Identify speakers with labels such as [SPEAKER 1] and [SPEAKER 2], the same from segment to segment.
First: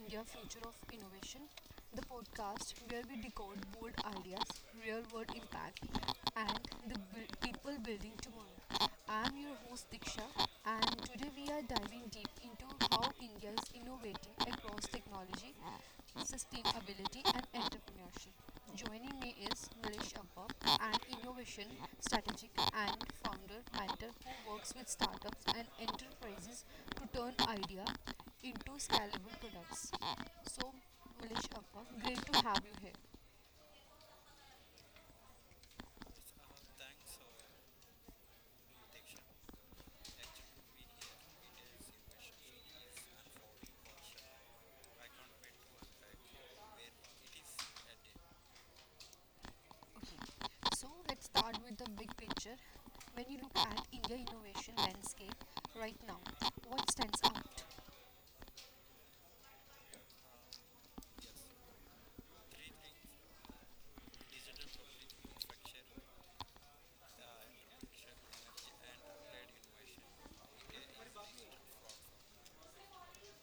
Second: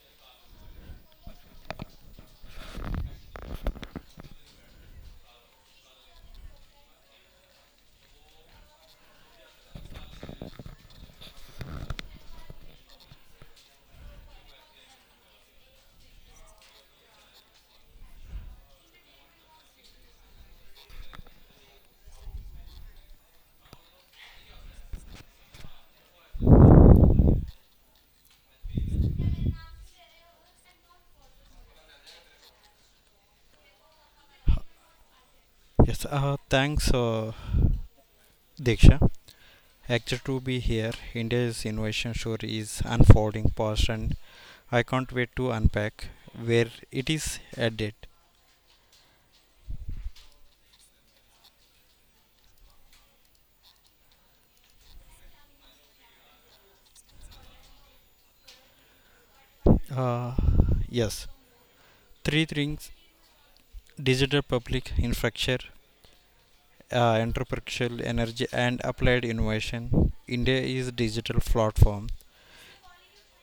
[SPEAKER 1] India Future of Innovation, the podcast where we decode bold ideas, real world impact, and people building tomorrow. I'm your host Diksha, and today we are diving deep into how India is innovating across technology, sustainability, and entrepreneurship. Joining me is Nilesh Abba, an innovation strategic and founder mentor who works with startups and enterprises to turn idea into scalable products. So, Mulish Appa, great to have you here.
[SPEAKER 2] Yes, thanks, Diksha. Excited to be here. India's innovation story is unfolding fast, and I can't wait to unpack where it is headed.
[SPEAKER 1] So, let's start with the big picture. When you look at India innovation landscape right now, what stands out?
[SPEAKER 2] Uh, yes, three things: digital public infrastructure, entrepreneurial energy, and applied innovation. India is digital platform.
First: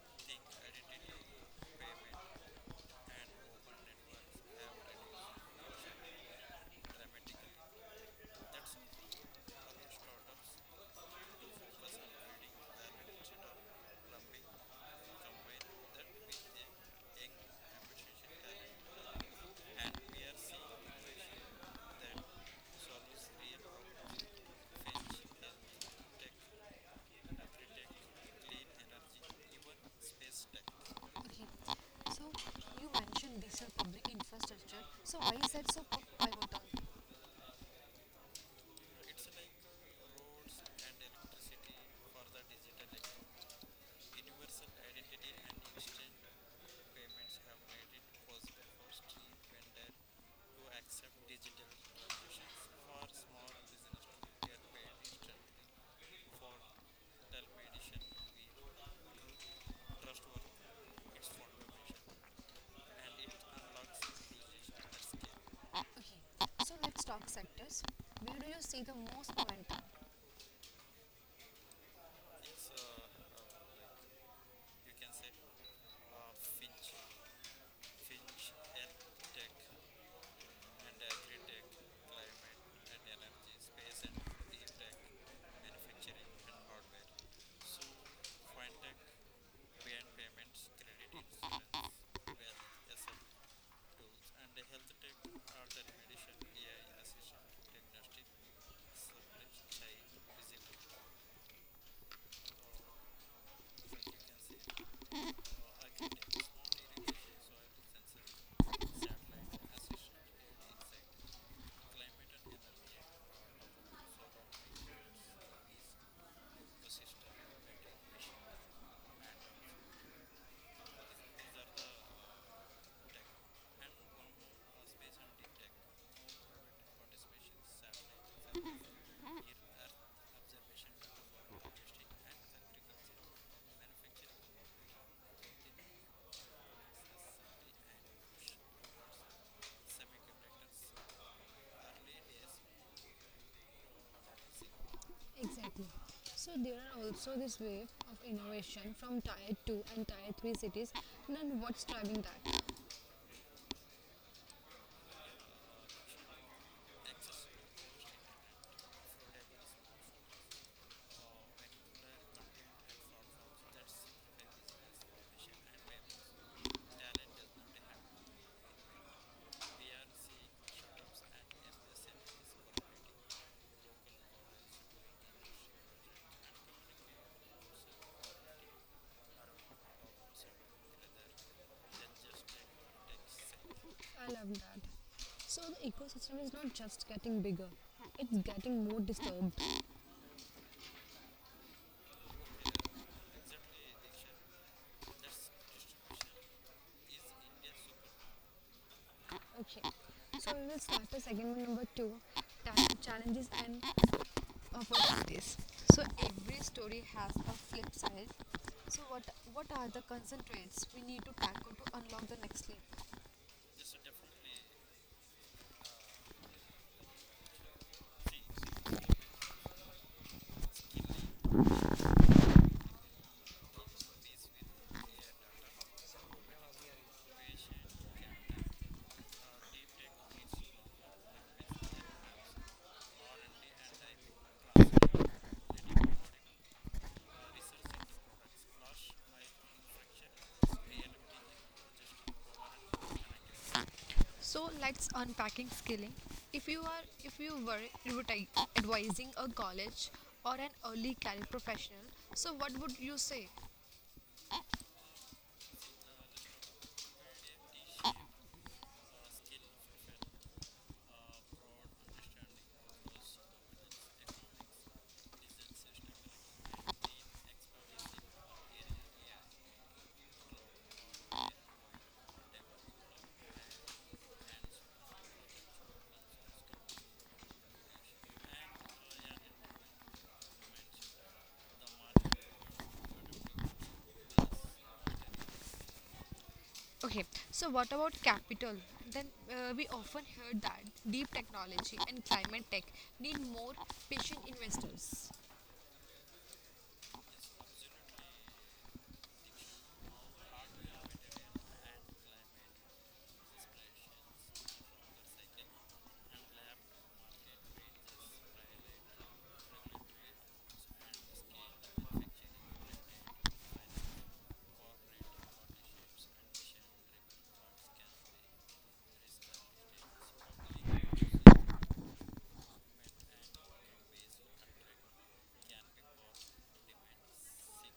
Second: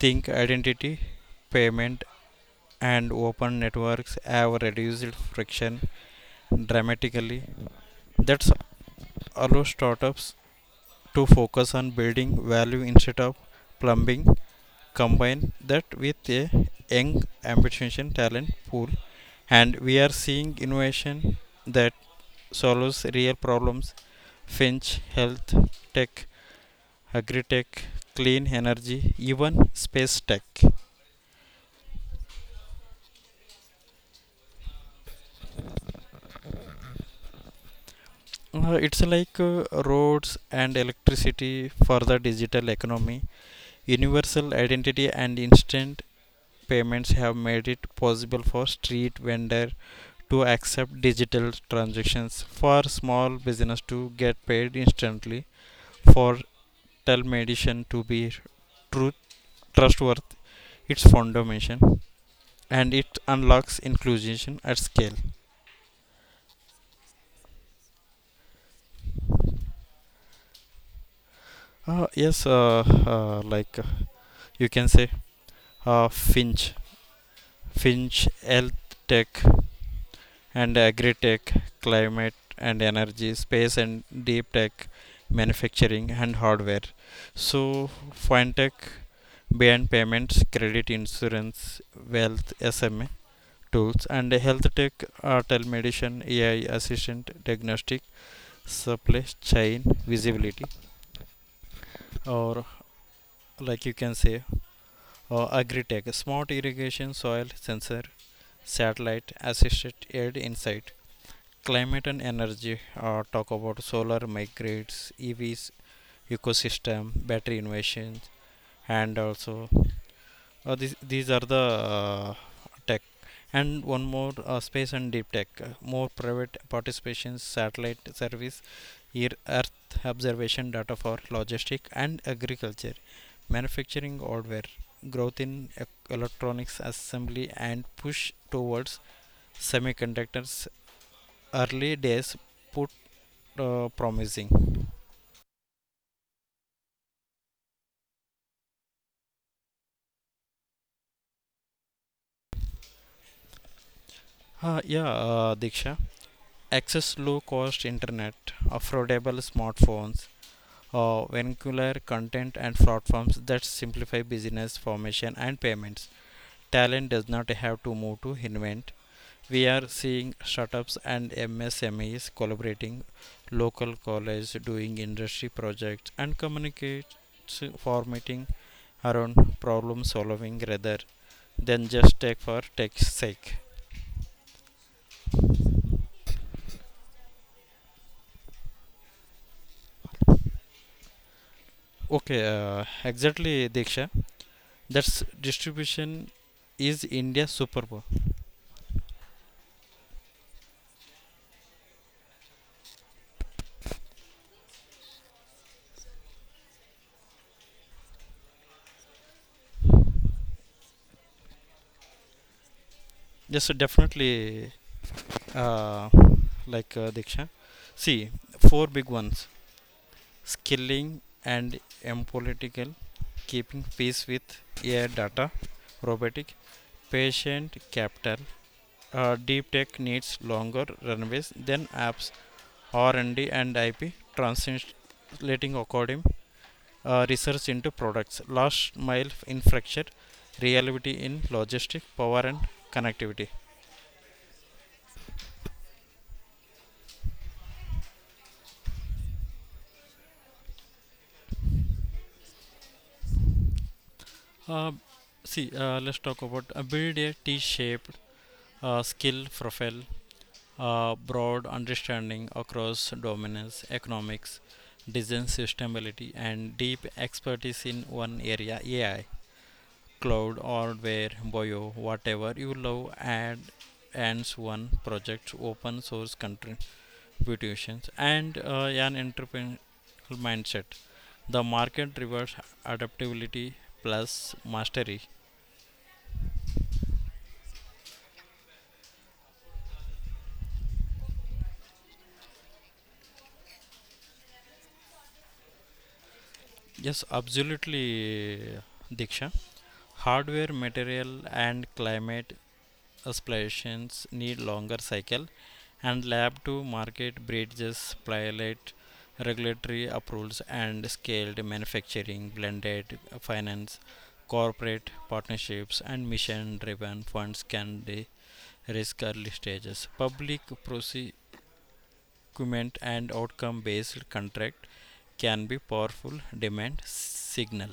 [SPEAKER 2] Think identity, payment, and open networks have reduced friction dramatically. That's allow startups to focus on building value instead of plumbing. Combine that with a young, ambitious talent pool, and we are seeing innovation that solves real problems. Finch, health, tech, agri-tech, clean energy, even space tech.
[SPEAKER 1] Okay. So, you mentioned digital public infrastructure. So, why is that so pivotal?
[SPEAKER 2] It's like roads and electricity for the digital economy. Universal identity and instant payments have made it possible for street vendor to accept digital transactions, for small business to get paid instantly, for telemedicine to be truth trustworthy. Its foundation, and it unlocks inclusion at scale.
[SPEAKER 1] Okay. So, let's talk sectors. Where do you see the most momentum?
[SPEAKER 2] Uh, yes like you can say uh, finch finch health tech and agri-tech, climate and energy, space and deep tech, manufacturing and hardware. So, fintech beyond payments, credit, insurance, wealth, SMA tools, and health tech are telemedicine, AI assistant, diagnostic, supply chain visibility. Or like you can say, agri tech, smart irrigation, soil sensor, satellite assisted aid insight. Climate and energy, talk about solar migrates, EVs, ecosystem, battery innovations, and also these are the uh, tech. And one more, space and deep tech, more private participation, satellite service, Earth observation data for logistic and agriculture, manufacturing hardware, growth in electronics assembly, and push towards semiconductors. Early days put, promising.
[SPEAKER 1] Exactly. So there are also this wave of innovation from tier 2 and tier 3 cities, then what's driving that?
[SPEAKER 2] Yeah, Diksha. Access low cost internet, affordable smartphones, vernacular content and platforms that simplify business formation and payments. Talent does not have to move to invent. We are seeing startups and MSMEs collaborating, local college doing industry projects and communicates formatting around problem solving rather than just tech for tech's sake.
[SPEAKER 1] I love that. So the ecosystem is not just getting bigger, it's getting more disturbed.
[SPEAKER 2] Okay, exactly, Diksha. That's distribution is India superpower.
[SPEAKER 1] Okay. So we will start the segment number two, that challenges and opportunities. So every story has a flip side. So what are the concentrates we need to tackle to unlock the next leap?
[SPEAKER 2] Yes, so definitely, uh, Diksha. See, four big ones: skilling and apolitical, keeping pace with AI data, robotic, patient capital. Deep tech needs longer runways than apps, R&D, and IP, translating according, research into products, last mile in fracture, reality in logistics, power and connectivity.
[SPEAKER 1] So let's unpacking skilling. If you were advising a college or an early career professional, so what would you say?
[SPEAKER 2] Uh, let's talk about, build a T-shaped, skill profile, broad understanding across domains, economics, design sustainability, and deep expertise in one area, AI, cloud or where bio, whatever you love, add ends one project, open source contributions, and an entrepreneurial mindset. The market rewards adaptability plus mastery.
[SPEAKER 1] Okay, so what about capital? Then we often hear that deep technology and climate tech need more patient investors.
[SPEAKER 2] Yes, absolutely, Diksha. Hardware, material, and climate aspirations need longer cycle, and lab to market bridges, pilot, regulatory approvals, and scaled manufacturing, blended finance, corporate partnerships, and mission-driven funds can risk early stages. Document and outcome based contract can be powerful demand signal.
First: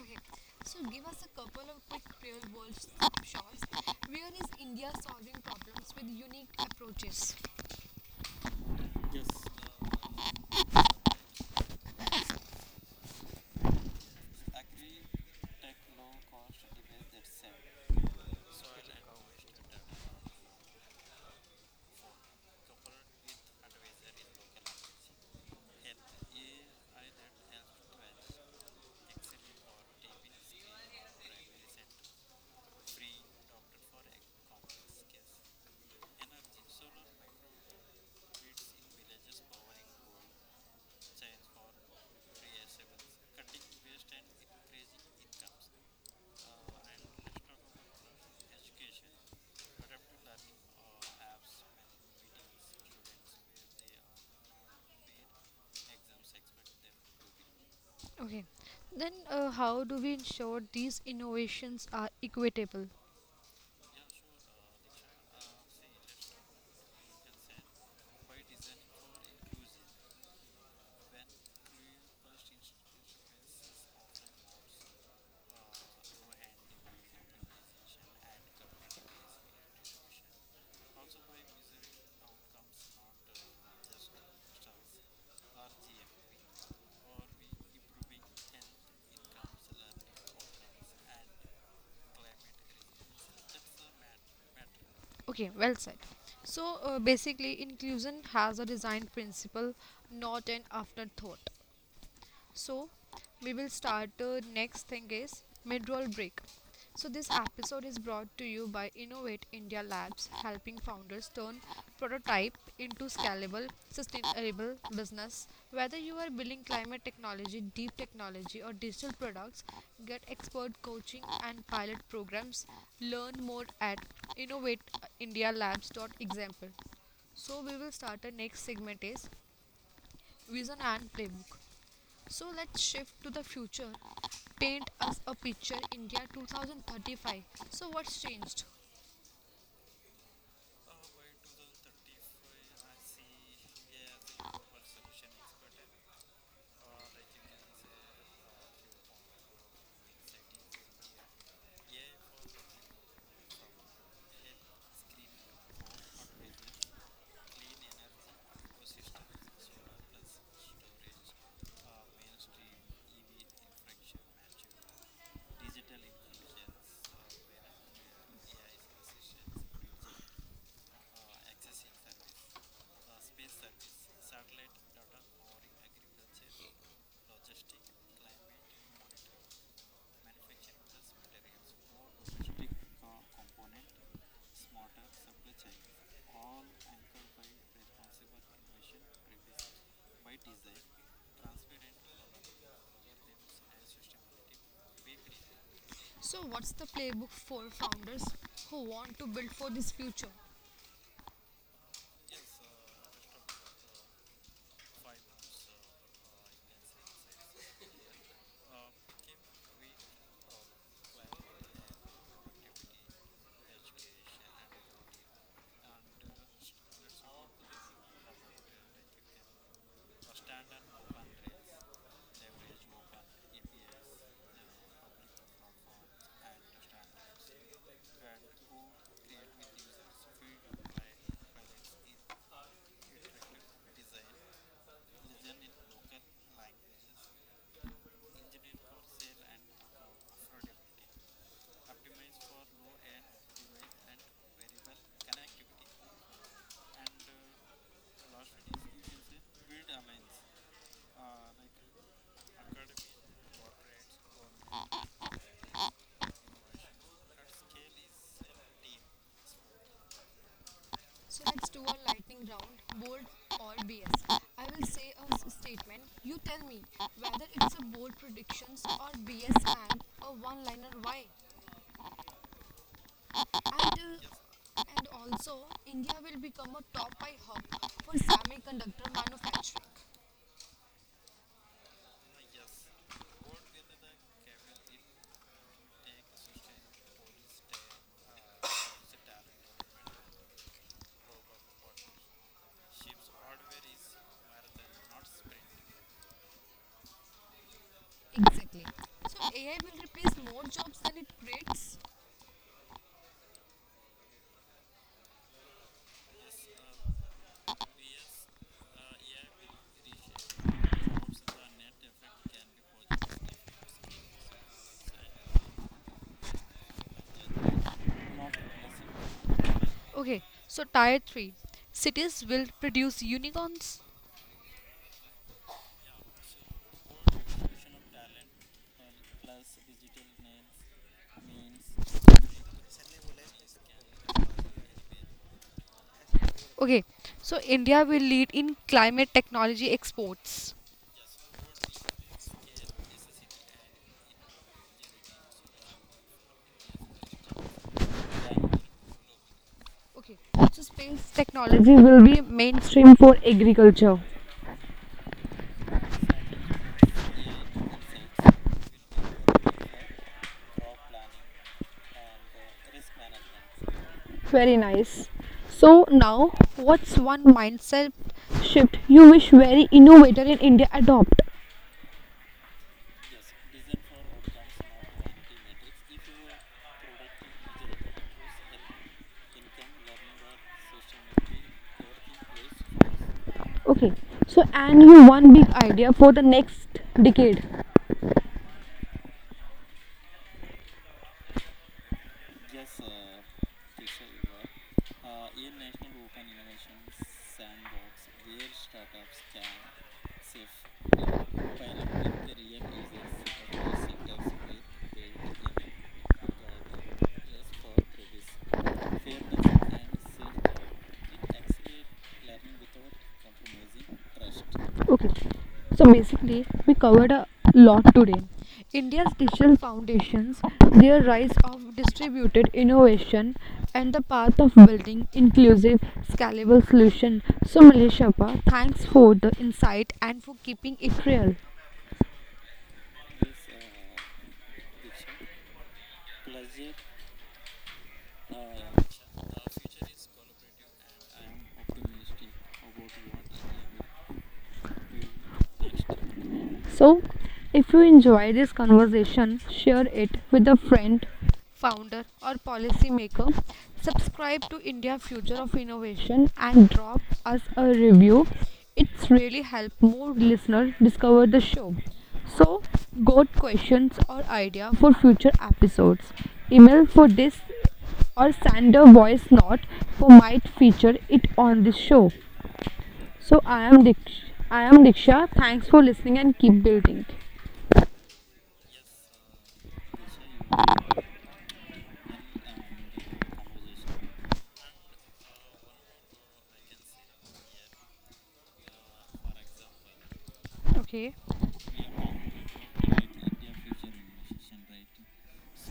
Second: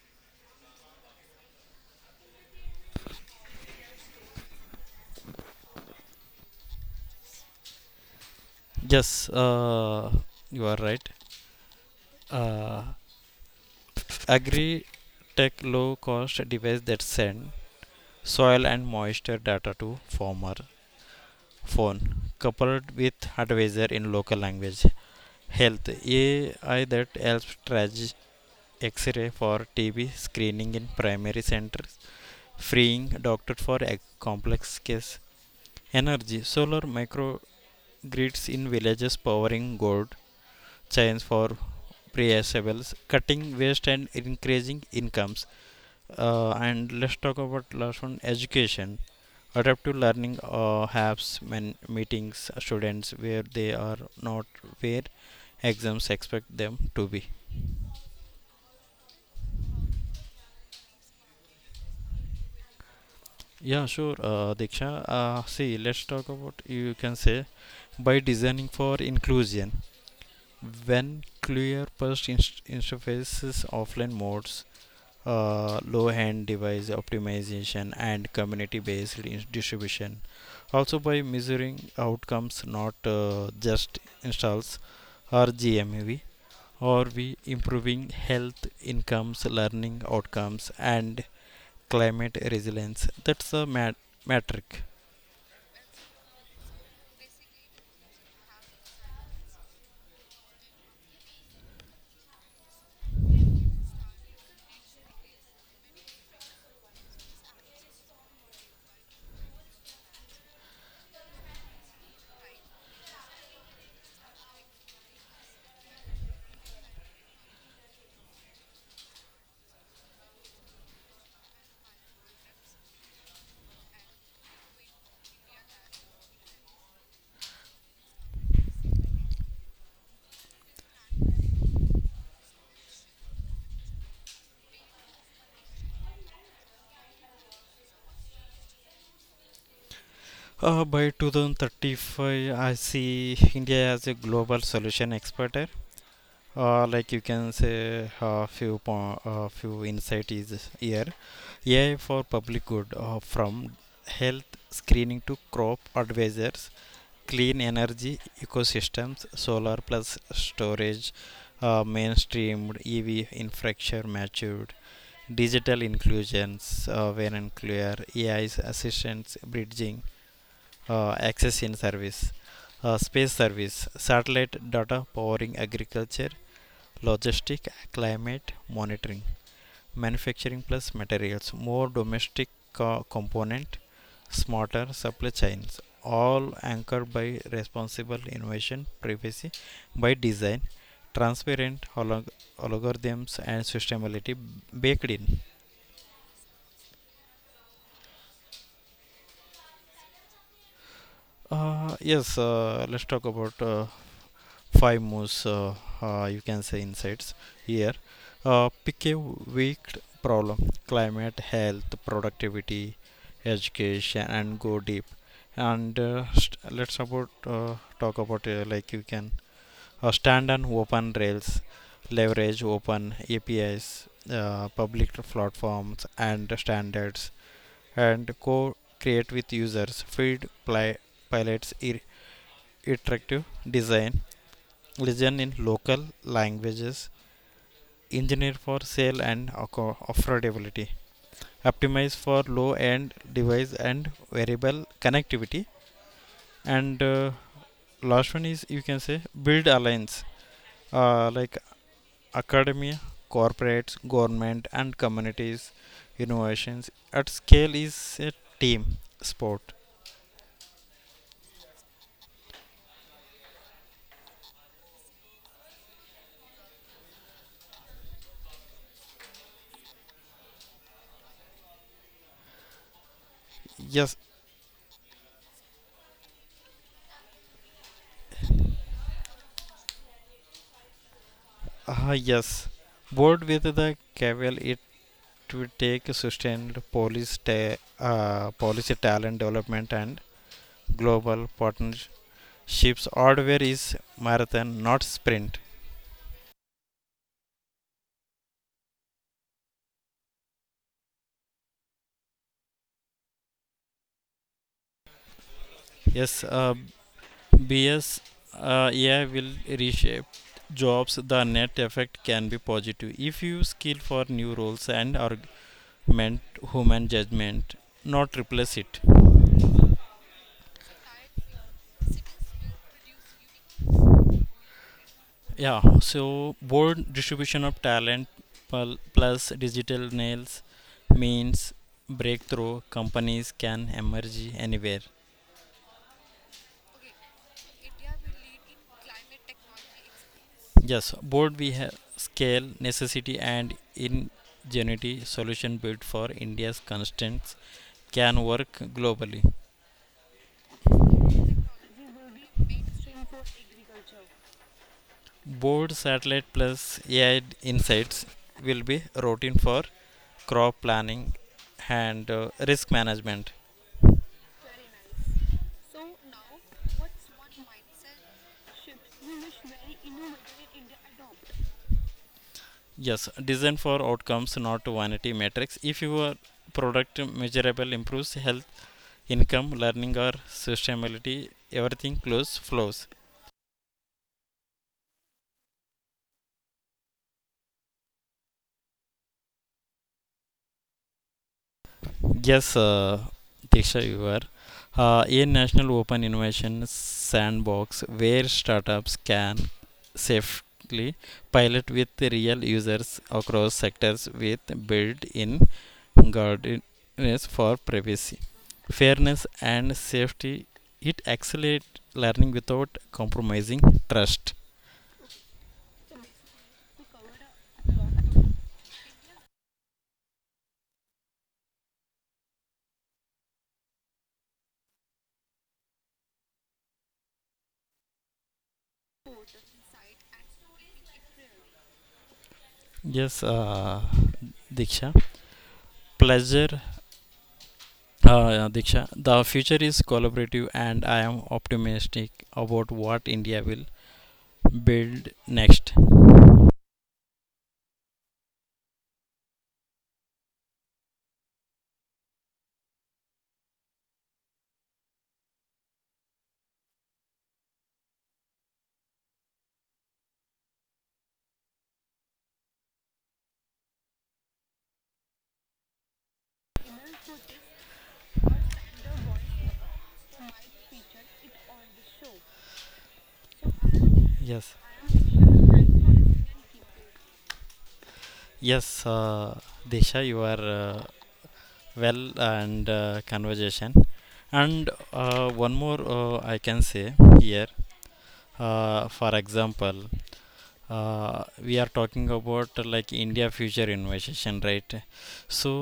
[SPEAKER 1] Okay, so give us a couple of quick real world snapshots. Where is India solving problems with unique approaches?
[SPEAKER 2] Yes, uh, you are right. uh, Agri tech low cost device that send soil and moisture data to farmer phone, coupled with advisor in local language. Health AI that helps track x-ray for TB screening in primary centers, freeing doctors for complex case. Energy solar microgrids in villages powering gold chains for Priasables, cutting waste and increasing incomes. And let's talk about last one, education. Adaptive learning, helps men meetings students where they are not, where exams expect them to be.
[SPEAKER 1] Okay, then how do we ensure these innovations are equitable?
[SPEAKER 2] Yeah, sure, Diksha. Let's talk about, you can say, by designing for inclusion, when clear interfaces, offline modes, low end device optimization, and community based distribution. Also by measuring outcomes, not just installs or gmev, or we improving health, incomes, learning outcomes, and climate resilience. That's the metric.
[SPEAKER 1] Okay, well said. So basically, inclusion has a design principle, not an afterthought. So we will start. The next thing is mid-roll break. So this episode is brought to you by Innovate India Labs, helping founders turn prototype into scalable, sustainable business. Whether you are building climate technology, deep technology, or digital products, get expert coaching and pilot programs. Learn more at innovateindialabs.example. So we will start. The next segment is vision and playbook. So let's shift to the future. Paint us a picture India 2035. So what's changed?
[SPEAKER 2] By 2035 I see India as a global solution expert, eh? Like you can say A few insight is here. AI for public good, from health screening to crop advisors. Clean energy ecosystems, solar plus storage, mainstreamed EV infrastructure matured, digital inclusions, when and clear AI's assistance bridging, access in service, space service, satellite data powering agriculture, logistic, climate monitoring, manufacturing plus materials, more domestic component, smarter supply chains, all anchored by responsible innovation, privacy by design, transparent algorithms, and sustainability baked in.
[SPEAKER 1] So what's the playbook for founders who want to build for this future?
[SPEAKER 2] Yes let's talk about, five most, you can say insights here. Pick a weak problem: climate, health, productivity, education, and go deep. And st- let's about talk about like you can stand on open rails, leverage open APIs, public platforms and standards, and co create with users, feed pilots, iterative design, listen in local languages, engineer for sale and affordability, optimize for low end device and variable connectivity, and last one is, you can say, build alliance: uh, like academia, corporates, government, and communities. Innovations at scale is a team sport.
[SPEAKER 1] So let's do a lightning round, bold or BS. I will say a statement. You tell me whether it's a bold predictions or BS and a one-liner why. And uh,
[SPEAKER 2] Yes.
[SPEAKER 1] and also India will become a top five hub for semiconductor manufacturing.
[SPEAKER 2] uh, yes. Board, with the caveat, to take sustained policy, policy talent development and global partnerships. Hardware is marathon, not sprint.
[SPEAKER 1] Exactly. So AI will replace more jobs than it creates.
[SPEAKER 2] Yes, BS. AI will reshape jobs. The net effect can be positive if you skill for new roles and augment human judgment, not replace it.
[SPEAKER 1] Okay, so tier 3 cities will produce unicorns.
[SPEAKER 2] Yeah, so broad distribution of talent plus digital nails means breakthrough companies can emerge anywhere.
[SPEAKER 1] Okay, so India will lead in climate technology exports.
[SPEAKER 2] Yes, Board, we have scale, necessity, and ingenuity solution built for India's constraints can work globally.
[SPEAKER 1] Okay, so space technology will be mainstream for agriculture.
[SPEAKER 2] Board satellite plus AI insights will be routine for crop planning and risk management.
[SPEAKER 1] Very nice. So now, what's one mindset? Shift. You wish very innovator in India adopt.
[SPEAKER 2] Yes, design for outcomes, not vanity metrics. If your product measurable improves health, income, learning, or sustainability, everything close flows.
[SPEAKER 1] Okay. So and you one big idea for the next decade.
[SPEAKER 2] Yes, Diksha, you are. A national open innovation sandbox where startups can safely pilot with real users across sectors with built-in guardrails for privacy, fairness, and safety. It accelerates learning without compromising trust.
[SPEAKER 1] Okay. So basically, we covered a lot today. India's digital foundations, their rise of distributed innovation, and the path of building inclusive, scalable solution. So Malaysia, thanks for the insight and for keeping it real.
[SPEAKER 2] Yes, Diksha. Pleasure, yeah, Diksha. The future is collaborative, and I am optimistic about what India will build next.
[SPEAKER 1] So, if you enjoy this conversation, share it with a friend, founder, or policymaker. Subscribe to India Future of Innovation and drop us a review. It's really helped more listeners discover the show. So, got questions or idea for future episodes? Email for this or send a voice note for might feature it on this show. So I am Diksha.
[SPEAKER 2] Yes,
[SPEAKER 1] I am Diksha. Thanks for listening and keep building.
[SPEAKER 2] yes, Disha, you are uh, well and conversation, and one more, I can say here, for example,
[SPEAKER 1] Okay.
[SPEAKER 2] we are talking about, India future innovation, right? So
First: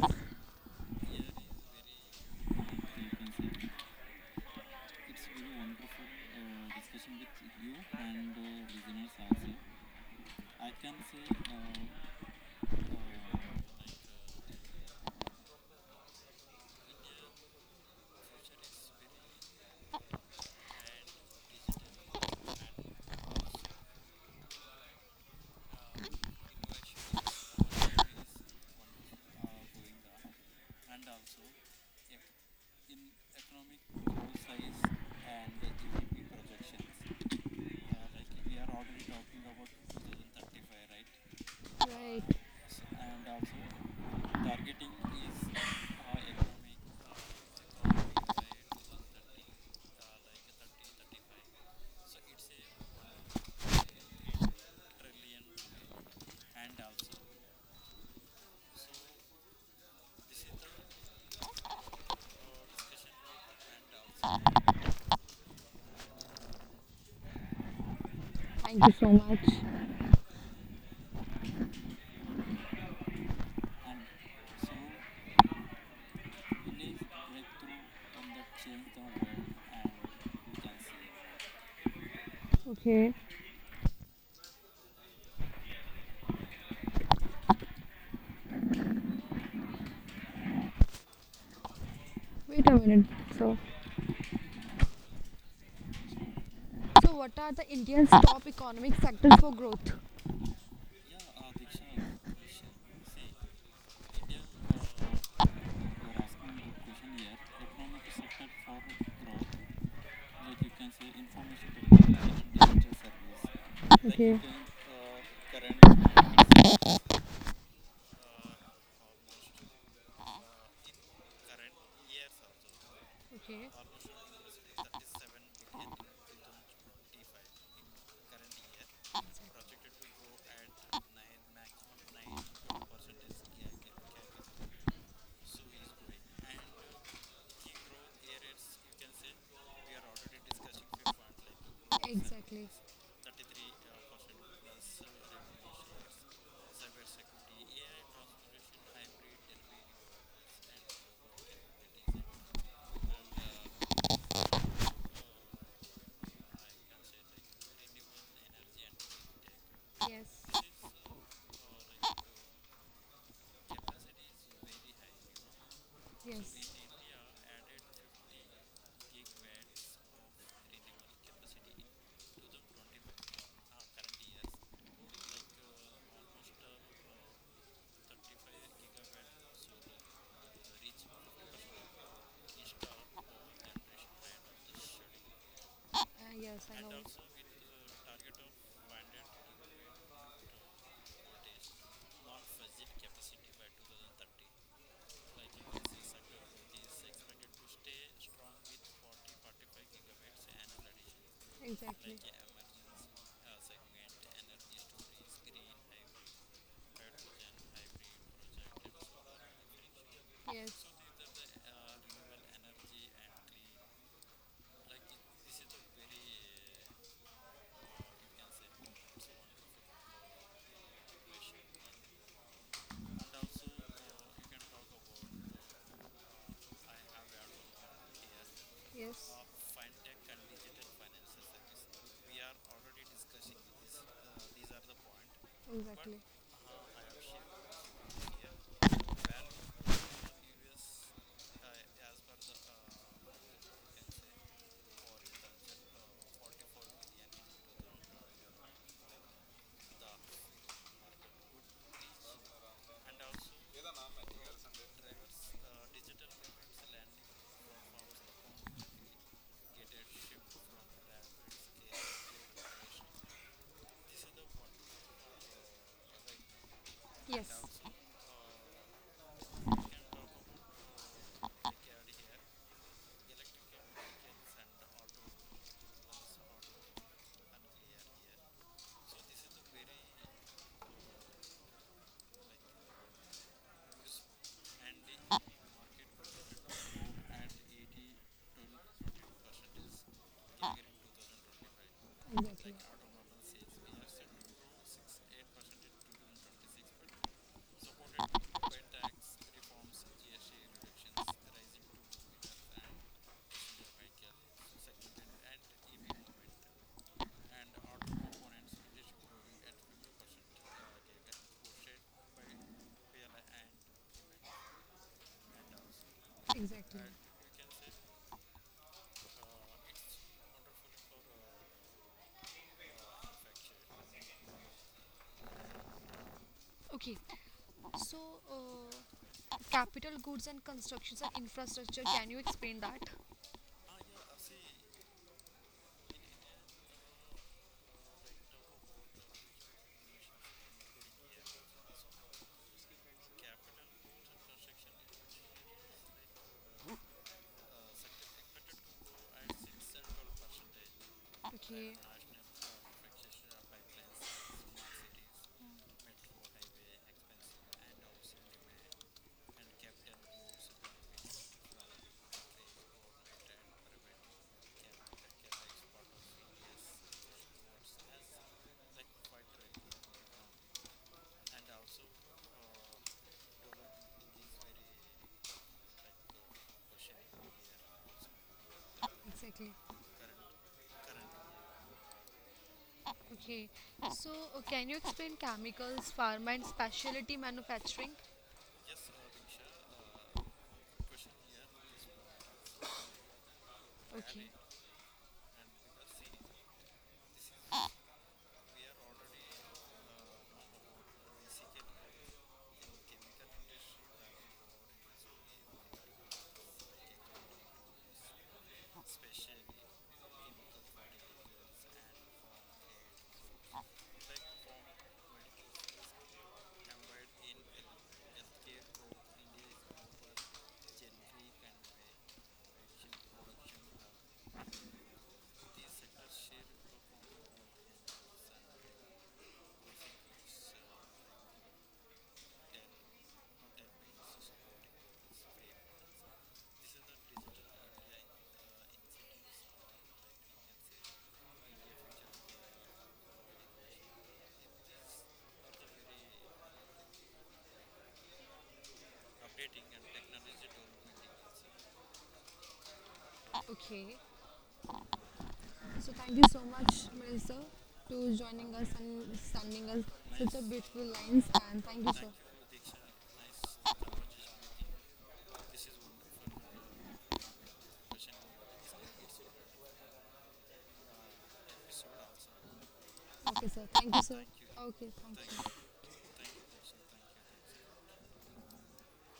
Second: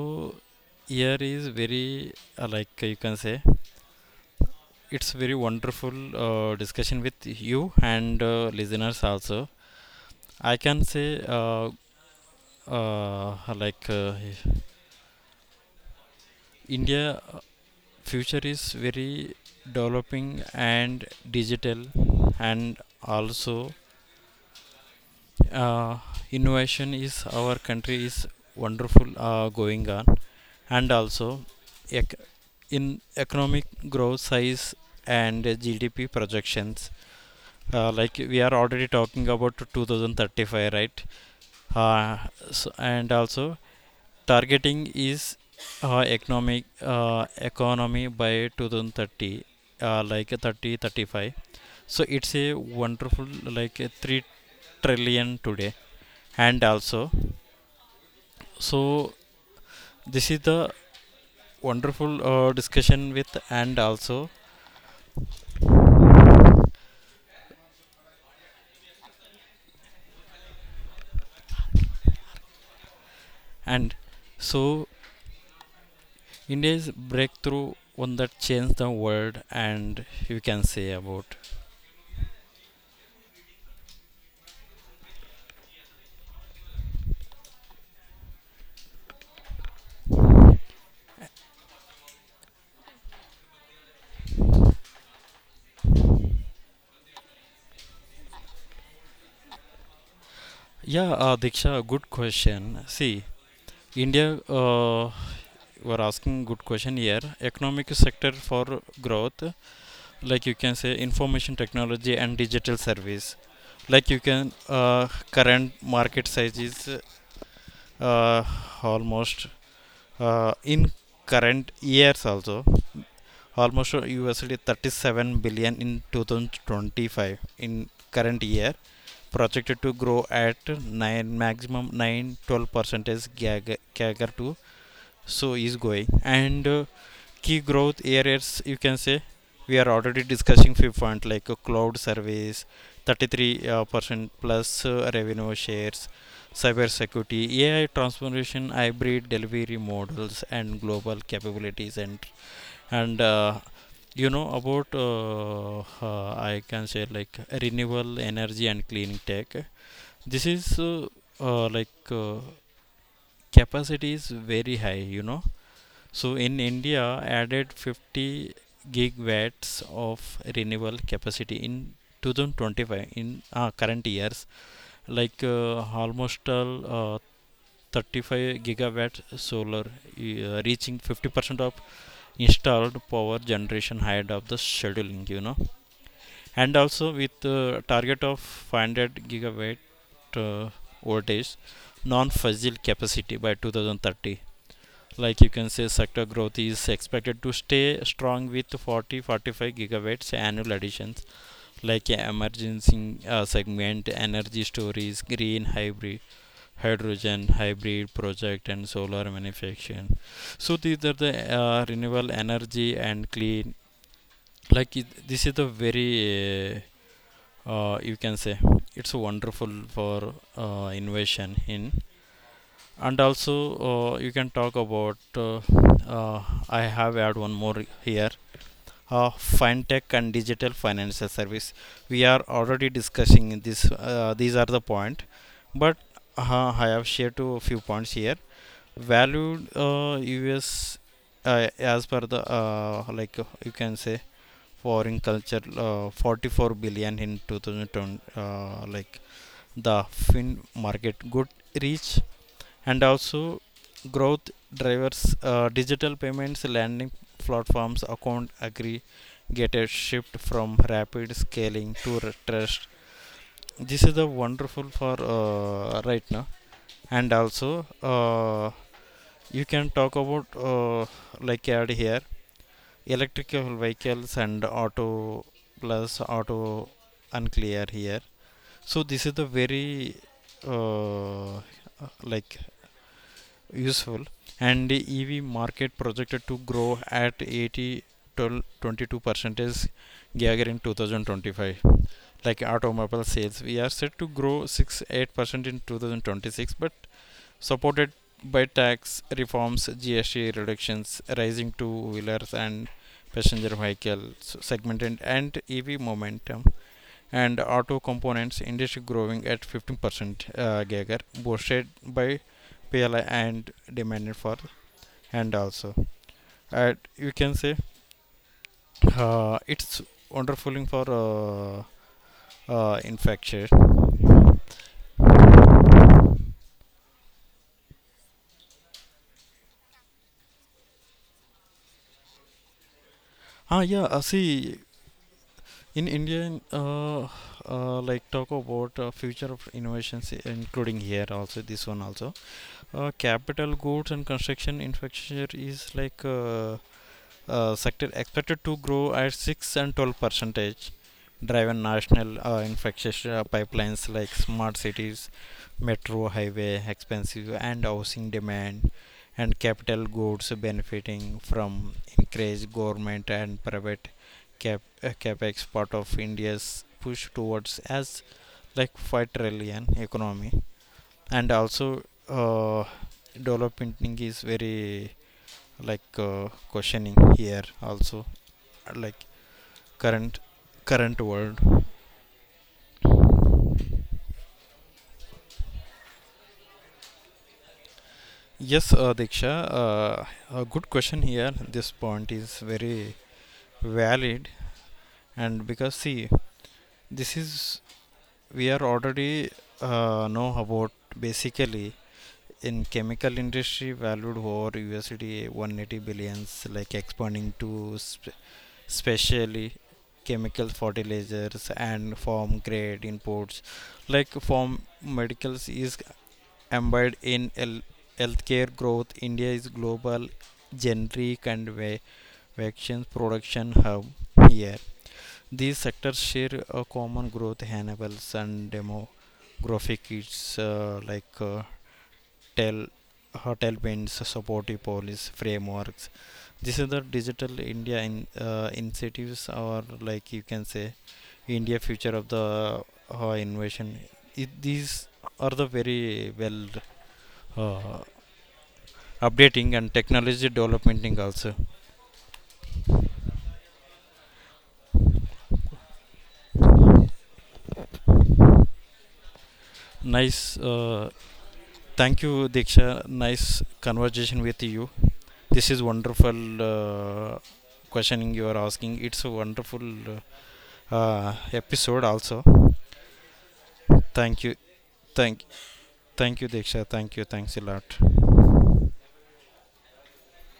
[SPEAKER 2] here is very, like you can say it's very wonderful discussion with you, and listeners also. I can say, uh, like uh, India future is very developing, and digital, and also, uh, innovation is our country is wonderful, going on. And also, ec- in economic growth size and GDP projections, like we are already talking about 2035, right? uh,
[SPEAKER 1] Right.
[SPEAKER 2] so, and also targeting is, economic economy by 2030, like 30 35. So it's a wonderful, like a 3 trillion today, and also, so this is the wonderful discussion with, and also,
[SPEAKER 1] Thank you so much.
[SPEAKER 2] and so India's breakthrough one that changed the world, and you can say about.
[SPEAKER 1] Okay. Wait a minute. So, so, what are the India's top economic sectors for growth?
[SPEAKER 2] Yeah, Diksha, good question. See, India, were asking good question here. Economic sector for growth, like you can say, information technology and digital service, like you
[SPEAKER 1] Okay.
[SPEAKER 2] can, current market size is, uh, almost, in current years also,
[SPEAKER 1] Okay.
[SPEAKER 2] almost USD 37 billion in 2025, in current year, projected to grow at 9, maximum nine twelve, 12 percentage CAGR to, so is going. And key growth areas, you can say, we are already discussing few point, like cloud service
[SPEAKER 1] Exactly.
[SPEAKER 2] 33 percent plus revenue shares, cyber security, AI transformation, hybrid delivery models, and global capabilities, and and uh, you know about, I can say, like, renewable energy and clean tech. This
[SPEAKER 1] Yes.
[SPEAKER 2] is, uh, uh, like uh, capacity is very high, you know. So in
[SPEAKER 1] Yes.
[SPEAKER 2] India, added 50 gigawatts of renewable capacity in 2025 in current years, like almost all, 35 gigawatt solar, reaching 50% of installed power generation ahead of the scheduling, you know.
[SPEAKER 1] Yes.
[SPEAKER 2] And
[SPEAKER 1] I know.
[SPEAKER 2] also with target of 500 gigawatt uh, voltage non-fossil capacity by 2030, like you can say sector growth is expected to stay strong with 40 to 45 gigawatts annual additions, like
[SPEAKER 1] Exactly.
[SPEAKER 2] emergency segment, energy storage, green hybrid, hydrogen hybrid project, and solar manufacturing. So
[SPEAKER 1] Yes.
[SPEAKER 2] these are the renewable energy and clean. Like it, this is the very, you can say it's wonderful for innovation in. And also, you can talk about, uh, I have add one more here:
[SPEAKER 1] Yes.
[SPEAKER 2] fintech and digital financial service. We are already discussing in this, these are the point. But
[SPEAKER 1] Exactly.
[SPEAKER 2] I have shared to a few points here. Valued, us, as per the, you can say foreign culture, 44 billion in 2020, like the fin market good reach. And also growth drivers: digital payments, landing platforms, account aggregators, shift from rapid scaling to trust. This is the wonderful for right now. And
[SPEAKER 1] Yes.
[SPEAKER 2] also, you can talk about, uh, like add here, electrical vehicles and auto plus auto unclear here. So this is the very, uh, like useful. And the EV market projected to grow at 80 to 22 percentage CAGR in 2025, like automobile sales we are set to grow 6 to 8% in 2026, but supported by tax reforms, GST reductions, rising two wheelers and passenger vehicle segment, and EV momentum, and auto components industry growing at 15% CAGR, boosted by PLI and demanded for. And also, and
[SPEAKER 1] Exactly.
[SPEAKER 2] you can say, it's wonderful for, infrastructure.
[SPEAKER 1] Okay. So, capital goods and constructions and infrastructure. Can you explain that?
[SPEAKER 2] Yeah, See, in India, talk about future of innovations, including here also, this one also, capital goods and construction infrastructure is like, sector expected to grow at 6 and 12 percentage, driven
[SPEAKER 1] Okay.
[SPEAKER 2] national infrastructure pipelines like smart cities, metro highway expensive, and housing demand. And capital goods benefiting from increased government and private capex, part of india's push towards as, like, 5 trillion economy. And also, uh, development is very, like, questioning here also, like,
[SPEAKER 1] Exactly.
[SPEAKER 2] current current world.
[SPEAKER 1] Okay. So, can you explain chemicals, pharma, and specialty manufacturing?
[SPEAKER 2] Yes, Diksha, uh, a good question here. This point is very
[SPEAKER 1] Okay.
[SPEAKER 2] valid. And because, see, this is, we are already, know about, basically, in chemical industry valued over USD 180 billions, like expanding to especially chemical fertilizers and farm grade imports. Like farm medicals is embedded in, healthcare growth. India is global generic and vaccines production hub here. These sectors share a common growth enables and demographic, it's tel hotel winds supportive policy frameworks. This is the digital India in, initiatives, or, like you can say, India future of the innovation. It, these are the very well uh, updating, and technology developmenting also.
[SPEAKER 1] Okay. So, thank you so much, Melissa, to joining us and sending us such
[SPEAKER 2] Nice.
[SPEAKER 1] a beautiful lines. And thank you,
[SPEAKER 2] Thank
[SPEAKER 1] sir.
[SPEAKER 2] you, Diksha. Nice conversation with you. This is wonderful. Questioning you are asking, it's a wonderful episode also.
[SPEAKER 1] Okay, sir. Thank you, sir.
[SPEAKER 2] Thank you.
[SPEAKER 1] Okay,
[SPEAKER 2] thank
[SPEAKER 1] thank you.
[SPEAKER 2] thank you, Diksha. Thank you. Thanks a lot.